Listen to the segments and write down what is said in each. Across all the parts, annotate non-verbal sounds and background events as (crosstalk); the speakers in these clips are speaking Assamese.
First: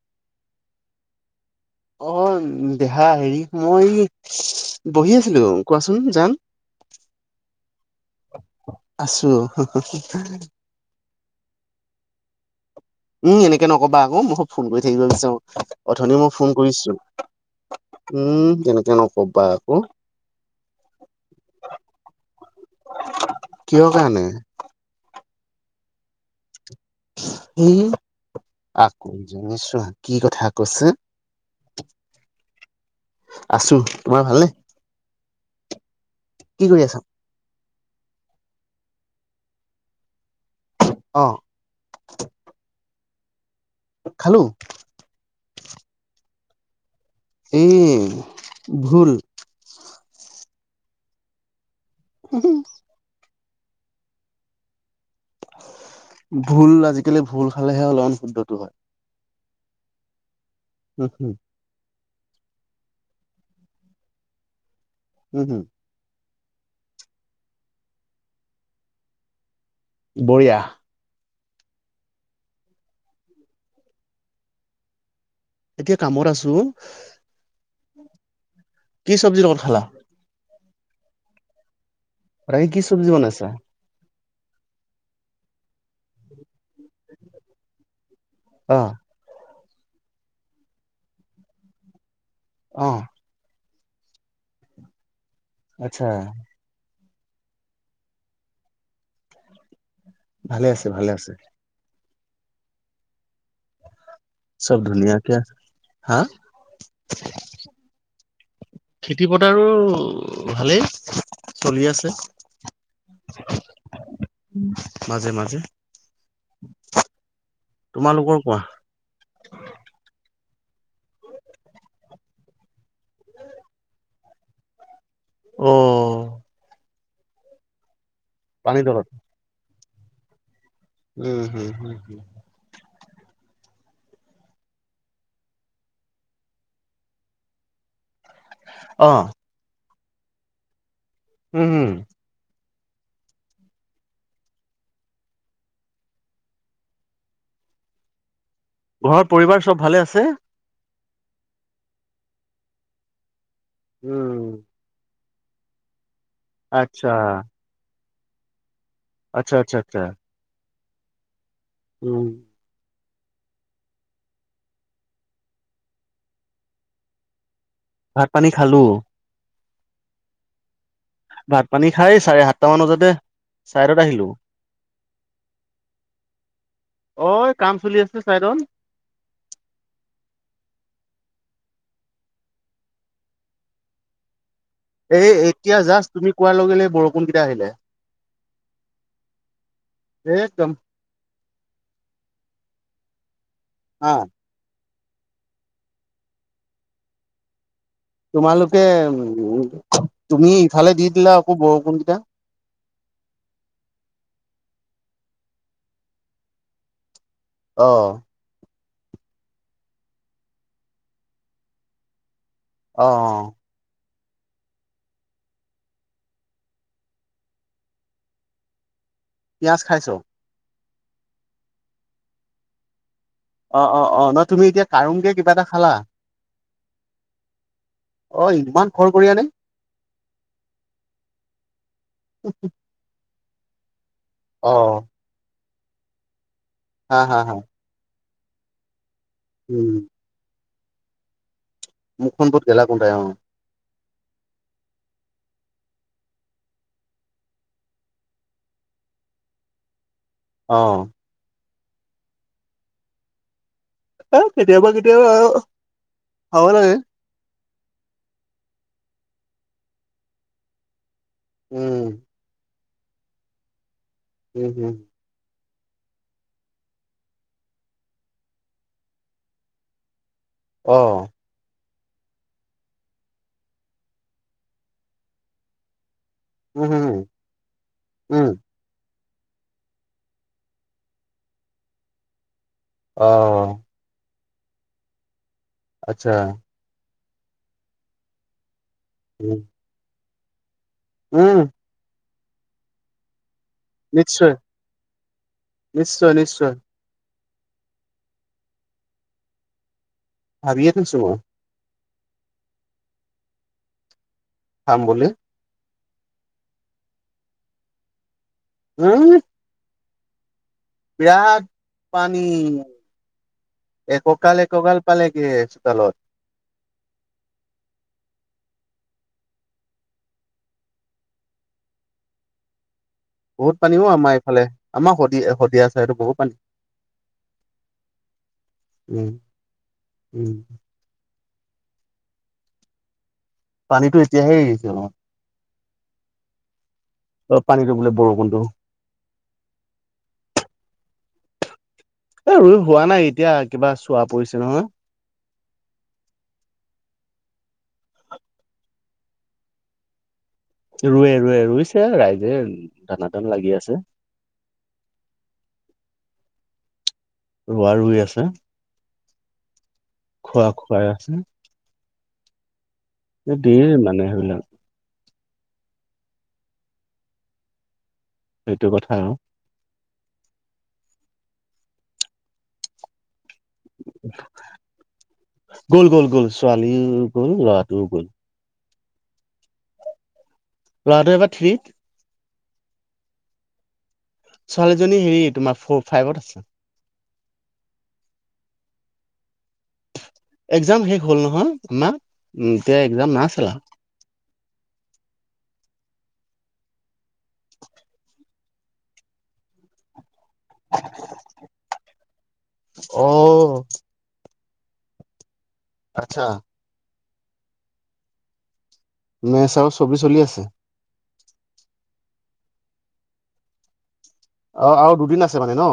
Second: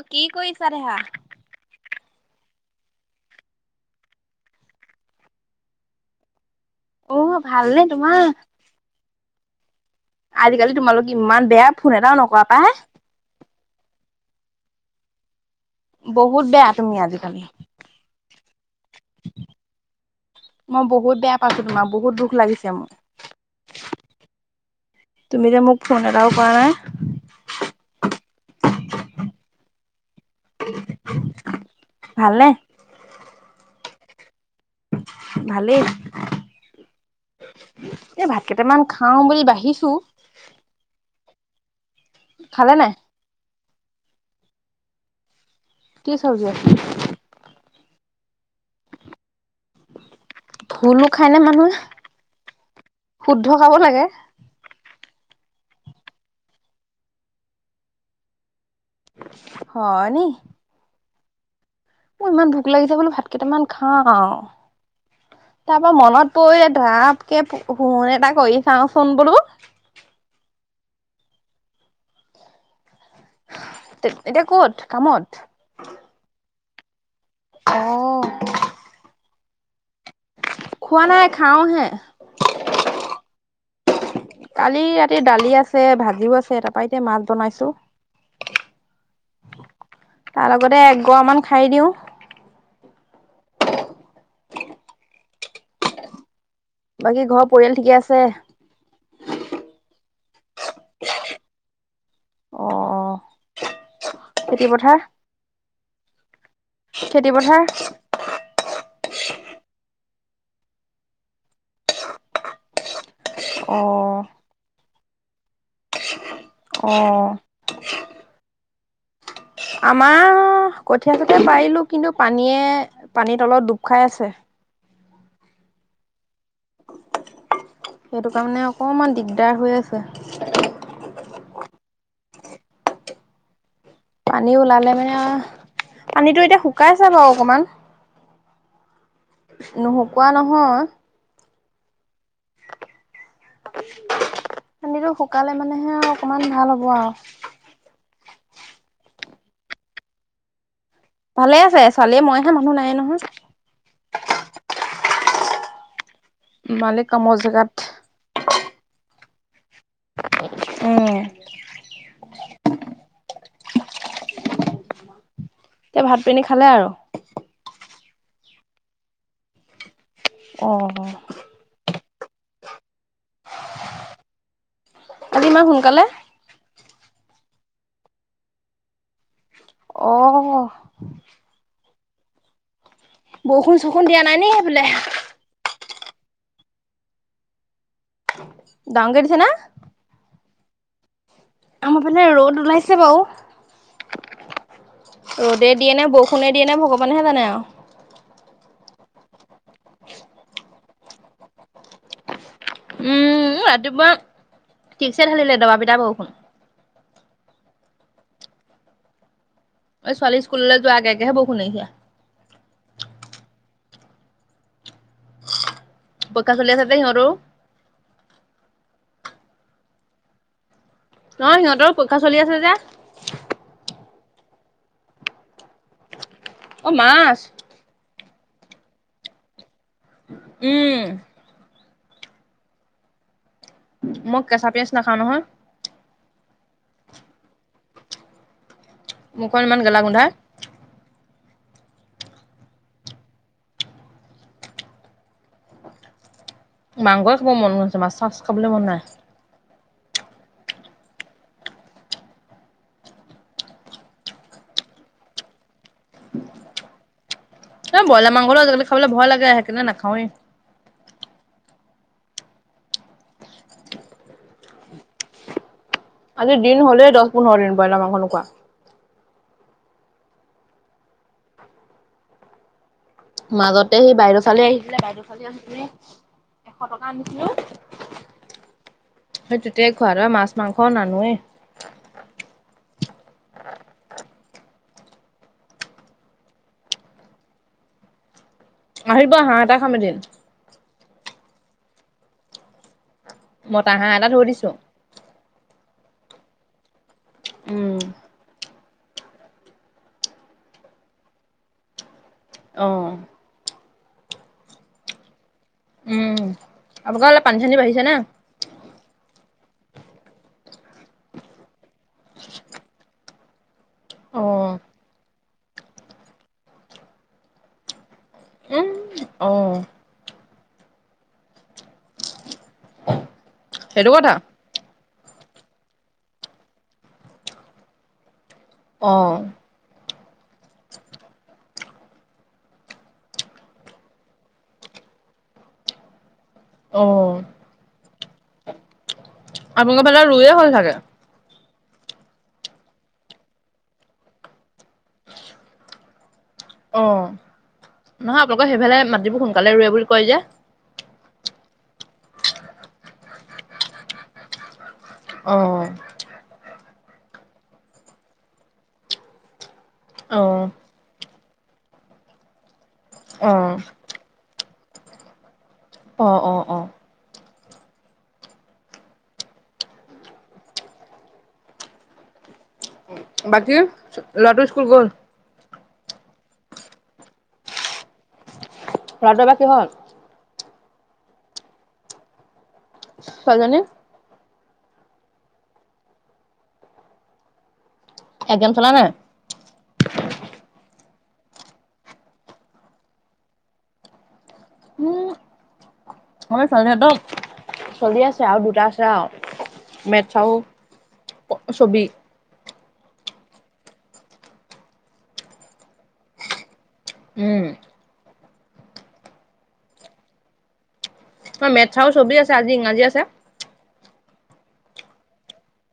অ' কি কৰিছা দেহা? অ' দেহা হেৰি মই বহি আছিলোঁ, কোৱাচোন জান। অ' ভালনেে তোমাৰ? আছোঁ। আজিকালি তোমালোক ইমান বেয়া, ফোন এটাও নকৰা পাই। উম, এনেকে নক'বা আকৌ মই খুব ফোন কৰি থাকিব বিচাৰোঁ। অথনি মই বহুত ফোন বেয়া তুমি কৰিছোঁ। আজিকালি। উম, কেনেকে নক'বা আকৌ। মই বহুত বেয়া পাইছোঁ তোমাক, বহুত দুখ লাগিছে মোৰ। কিহৰ কাৰণে? তুমি যে মোক ফোন এটাও কৰা নাই। ই আকৌ (unintelligible) কি কথা কৈছে। ভালনে? আছোঁ, তোমাৰ ভালনে? ভালেই। কি কৰি আছা এই ভাত কেইটামান খাওঁ বুলি বাঢ়িছোঁ। অ'। খালে নাই খালো কি চবজি আ এই ভুল ভুলো খায়নে মানুহে (inaudible) শুদ্ধ খাব লাগে ভুল আজিকালি ভুল খালেহে অলপমান শুদ্ধতটো হয় হয় নি উম হুম মোৰ ইমান ভোক লাগিছে বোলো ভাত কেইটামান খাওঁ উমহুম তাৰ পৰা মনত পৰিলে ধাপকে ফুণ এটা কৰি চাওঁচোন বোলো বঢ়ীয়া এতিয়া কত কামত এতিয়া কামত আছো অ কি চব্জি লগত খালা খোৱা নাই খাওহে আজি কি চব্জি বনাইছা কালি ৰাতিৰ দালি আছে ভাজিও আছে তাৰপৰা এতিয়া মাছ বনাইছো অ তাৰ লগতে এগৰামান খাই দিওঁ অ আচ্ছা বাকী ঘৰৰ পৰিয়াল ঠিকে আছে ভালে আছে ভালে আছে অ খেতি চব পথাৰ ধুনীয়া কে আছে হা খেতি পথাৰ খেতি পথাৰো ভালেই চলি আছে অ মাজে মাজে অ তোমালোকৰ কোৱা আমাৰ কঠিয়াচঠিয়া পাৰিলো কিন্তু পানীয়ে পানীতলত ডুব খাই আছে অ অ অ সেইটো কাৰণে পানী তলত অকমান দিগদাৰ হৈ আছে উম হুম হুম হুম পানী ওলালে মানে পানীটো এতিয়া শুকাইছে বাৰু অকমান অ নুহকোৱা নহয় উম হুম পানীটো শুকালে মানেহে অকমান ভাল হ'ব আও ঘৰত পৰিবাৰ চব ভালে আছে ভালেই আছে, ছোৱালীয়ে মইয়েহে, মানুহ নাইয়ে নহয়। উম। আচ্ছা মালিক কামৰ জেগাত আচ্ছা আচ্ছা আচ্ছা। উম। উম। এতিয়া ভাত পানী খালে আৰু? ভাত পানী খালোঁ। অ' অ'। ভাত পানী খাই চাৰে সাতটা মান বজাতে চাইদত আহিলোঁ। আজি ইমান সোনকালে? অ', এই কাম চলি আছিলে চাইদত। অ'। বৰষুণ-চৰষুণ দিয়া নাই নেকি সেইফালে? এই এতিয়া জাষ্ট তুমি কোৱাৰ লগে বৰষুণকেইটা আহিলে। ডাঙৰকৈ দিছে নে? একদম। আমাৰ ফালে ৰ'দ ওলাইছে বাৰু। অ' ৰ'দেই দিয়ে নে বৰষুণেই দিয়ে ভগৱানেহে জানে আৰু। তোমালোকে উম, তুমি এইফালে দি দিলা আকৌ বৰষুণ কেইটা। উম, ৰাতিপুৱা ঠিকছে ঢালিলে, দবা পিটা বৰষুণ। অ'। এই ছোৱালী স্কুললৈ যোৱাৰ আগে আগেহে বৰষুণ এৰিছে। অ' অ'। পৰীক্ষা চলি আছে যে সিহঁতৰো। পিয়াঁজ খাইছ? নহয়, সিহঁতৰো পৰীক্ষা চলি আছে যে। অ' অ' অ', নহয় তুমি এতিয়া কাৰমকে কিবা এটা খালা। অ' মাছ। অ', ইমান খৰখৰিয়া নে? উম। উ মই কেঁচা পিয়াঁজ নাখাওঁ নহয়। হা হা হা। মুখখন ইমান উম গেলা গোন্ধায়। মুখখন বহুত গেলা গোন্ধায় অ'। মাংসই খাব মন গৈছে, মাছ-চাছ খাবলৈ মন নাই। অ'। এই কেতিয়াবা কেতিয়াবা আৰু খাব লাগে। এই বইলা মাংসটো আজিকালি খাবলৈ ভয় লাগে, সেইকাৰণে নাখাওঁৱে। উম। উম হুম। আজি দিন হ'লেই দহ-পোন্ধৰ দিন, বইলা মাংস নোখোৱা। অ'। মাজতে সেই বাইদেউ ছোৱালী আহিছিলে বাইদেউ ছোৱালী আহোতে এশ উম হম টকা হম আনিছিলো উম সেই তেতিয়াই খোৱা আৰু মাছ মাংসও নানোৱে অ আচ্ছা আহিব হাঁহ উম এটা খাম এদিন উম মতা হাঁহ এটা থৈ নিশ্চয় দিছো নিশ্চয় নিশ্চয় উম ভাবিয়ে থৈছো মই অ খাম বুলি উম আপোনোকৰ অলপ পানী চানী বাঢ়িছে নে (unintelligible) বিৰাট পানী এককাল অ'। এককাল পালেগে চোতালত উম অ (unintelligible) বহুত পানীও সেইটো কথা আমাৰ এইফালে আমাৰ শদি শদিয়া ছাইডে বহুত পানী অ' উম উম পানীটো এতিয়াহে আহিছে অলপ অ অ পানীটো বোলে বৰষুণটো আপোনালোকৰ ফালে ৰুইয়ে হ'ল চাগে এ ৰুই হোৱা নাই এতিয়া কিবা চোৱা পৰিছে নহয় অ নহয় আপোনালোকৰ সেইফালে মাটিবোৰ সোনকালে ৰুৱে বুলি কয় যে ৰুৱে ৰুৱে ৰুইছে ৰাইজে তানা তন লাগি আছে অ ৰুৱা ৰুই আছে অ' খোৱা খুৱাই আছে এই অ' দিয়ে মানে সেইবিলাক অ অ অ সেইটো কথা আও বাকী লৰাটো স্কুল গ'ল গ'ল গ'ল গ'ল ছোৱালীও গ'ল ল'ৰাটোও গ'ল ল'ৰাটো এইবাৰ কিহত ল'ৰাটো এইবাৰ থ্ৰী ছোৱালীজনি ছোৱালীজনী হেৰি তোমাৰ ফৰ ফাইভত আছে চাইকেল চলাই নাই একজাম শেষ হল নহয় আমা উম এতিয়া একজাম নাই চলা উম আমাৰ ছোৱালীহতৰ চলি আছে আৰু দুটা আছে আৰু মেথ আও অ ছবি অ আচ্ছা। উম! মেচ আৰু ছবি চলি আছে। হয় মেছ ছবি আছে আজি ইংৰাজী আছে। অ আৰু দুদিন আছে মানে ন।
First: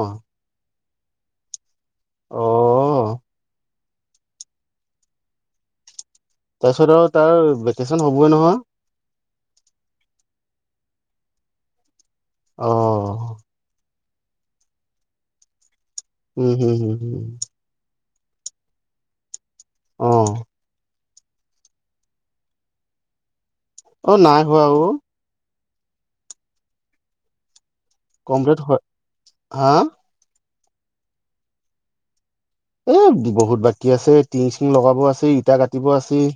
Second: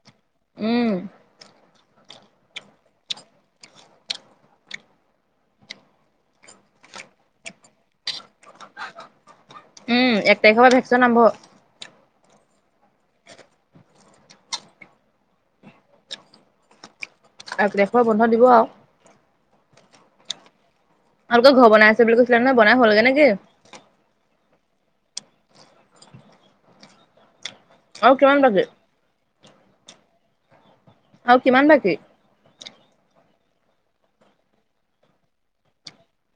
উম! অহ তাৰপিছত আৰু তাৰ ভেকেশচন হবই নহয়। উম! এক তাৰিখৰ পৰা ভেকচন আৰম্ভ অহ উম হুম হুম (unintelligible) আৰুেশৰ বন্ধ দিব আপৰু- অহ আপোনালোকৰ ঘৰ বনাই আছে বুলি কৈছিলা ন বনাই হ'ল গে নেকি। অ নাই হোৱা ও। আৰু কিমান কমপ্লেট বাকী হয় হা আৰু কিমান বাকী। উম বহুত বাকী আছে টিং চিং লগাব আছে ইটা গাঠিব আছেই।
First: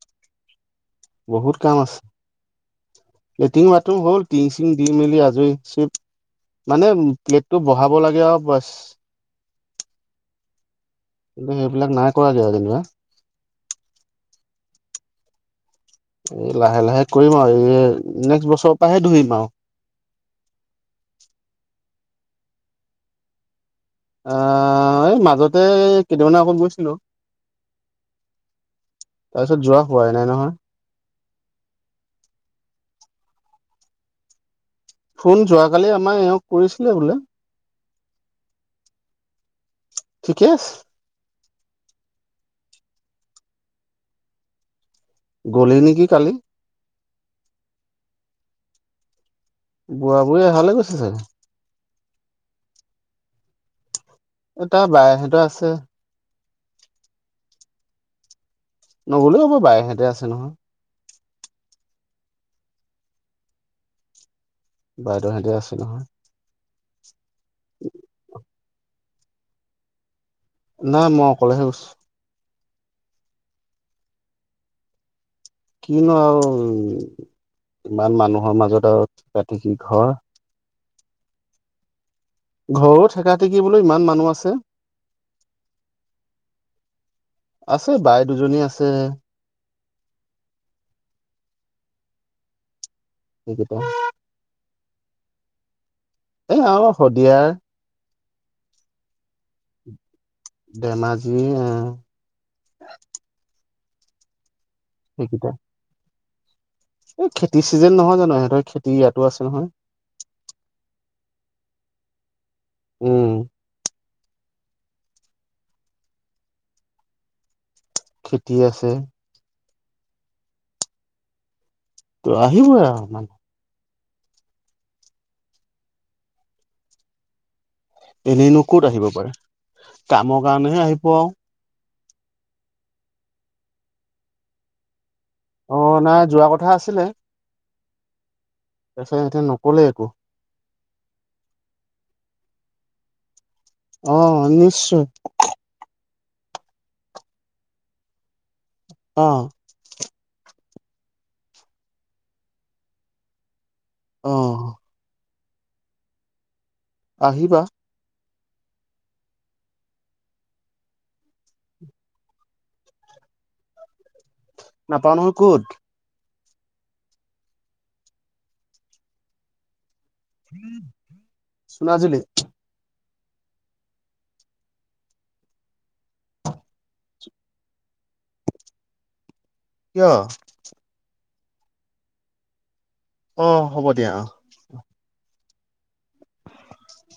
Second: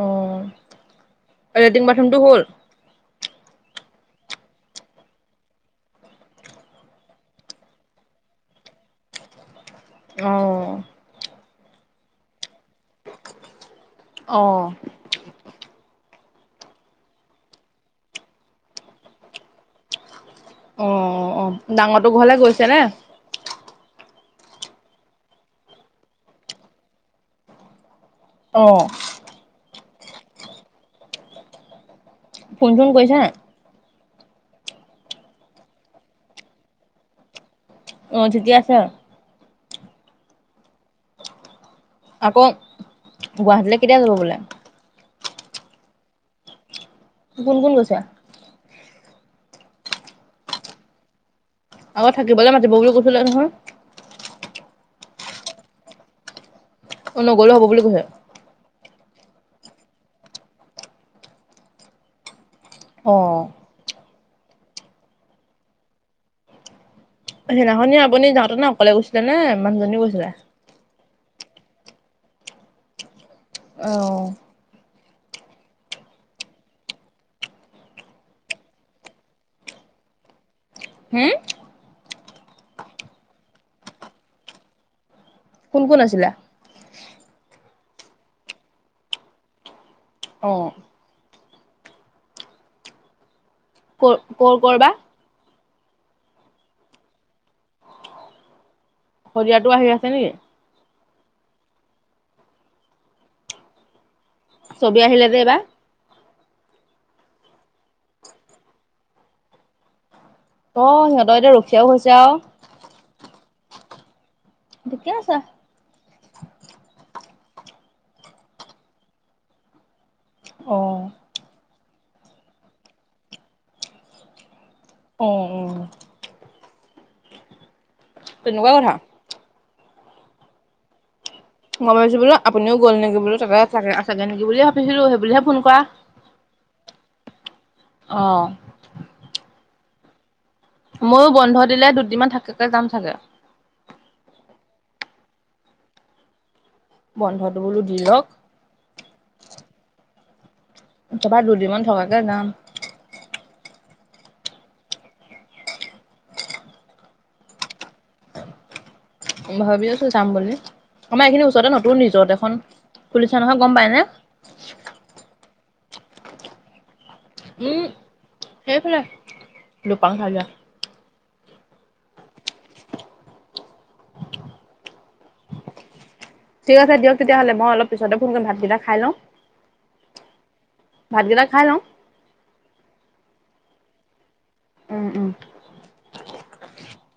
অ', বহুত কাম লেট্ৰিন আছে, বাথৰুমটো হ'ল? লেট্ৰিন বাথৰুম হ'ল টিং চিং দি মেলি আজৰি চ মানে প্লেটটো বহাব লাগে আৰু বচ। অহ। হি সেইবিলাক নাই কৰা গে আৰু যেনিবা। অ এই লাহে-লাহে কৰিম আৰু এই নেক্সট বছৰৰ পৰাহে ধৰিম আৰু অ'-অ' ডাঙৰটো ঘৰলে গৈছে নে? আ এই মাজতে কেইদিমানৰ আগত গৈছিলোঁ। অ', তাৰপিছত যোৱা হোৱাই নাই নহয়। ফোন চোন কৰিছে নাই? ফোন যোৱাকালি আমাৰ এওঁক কৰিছিলে বোলে। অ ', ঠিকে আছে। ঠিকে আছে। আকৌ গুৱাহাটীলে কেতিয়া যাব বোলে? গলেই নেকি কালি। কোন, কোন গৈছে? বুঢ়া-বুঢ়ী হালেই গৈছে চাগে। আকৌ থাকিবলে মাতিব বুলি কৈছিলে নহয়। এ তাৰ বায়েক সতৰ আছে। অ' নগলেও হ'ব বুলি কৈছে? নগলেও হ'ব, বায়েক হেতে আছে নহয়। অ বাইদেউ হেতে আছে নহয়। সিদিনাখনি আপুনি যাওঁতেনে অকলে গৈছিলে নে মানুহজনীও গৈছিলে? নাই মই অকলেহে গৈছোঁ। অ', কিনো আৰু ইমান মানুহৰ মাজত আৰু ৰাতি কি ঘৰ হম? ঘৰো ঠেকা-ঠেকি বোলো ইমান মানুহ আছে। কোন-কোন আছিলা? আছে বাই দুজনী আছে অ', সেইকেইটা (inaudible) কৰ-কৰ-কৰ বা? এ, আৰু শদিয়াৰ। শদিয়াতো আহি আছে নেকি? ধেমাজিৰ আহ চবেই আহিলে যে সেইকেইটা এইবাৰ? এই খেতি চিজেন নহয় জানো, ইহঁতৰ খেতি ইয়াতো আছে নহয়। অ', সিহঁতৰ এতিয়া ৰখীয়াও হৈছে আৰু উম ঠিকেই আছে। খেতি আছে। অ', ত' আহিবই আৰু মানে অ', অ' এনেইনো তেনেকুৱা ক'ত কথা আহিব পাৰে, কামৰ কাৰণেহে আহিব আৰু। মই ভাবিছোঁ বোলো আপুনিও গ'ল নেকি বোলো, তাকে তাতে আছেগে নেকি বুলিয়ে ভাবিছিলোঁ সেইবুলিহে ফোন কৰা অ', নাই যোৱা কথা আছিলে অ', তাৰপিছত এতিয়া নকলে একো ময়ো বন্ধ দিলে দুদিনমান থাকাকে যাম চাগে অ', নিশ্চয় বন্ধটো বোলো দিয়ক অ' একেবাৰে দুদিমান থকাকে যাম অ' আহিবা ভাবি আছো যাম বুলি, আমাৰ এইখিনি ওচৰতে নতুন ৰিজৰ্ট এখন খুলিছে নহয় গম পাই নে? নাপাওঁ নহয় ক'ত? উম, সেইফালে দুপাং (unintelligible) চুনাজুলী ঠিক আছে দিয়ক তেতিয়া হ'লে মই অলপ পিছতে ফোন কৰিম ভাতকেইটা খাই লওঁ কিয়? ভাতকেইটা খাই লওঁ অ' হ'ব দিয়া অ' উম, উম (unintelligible)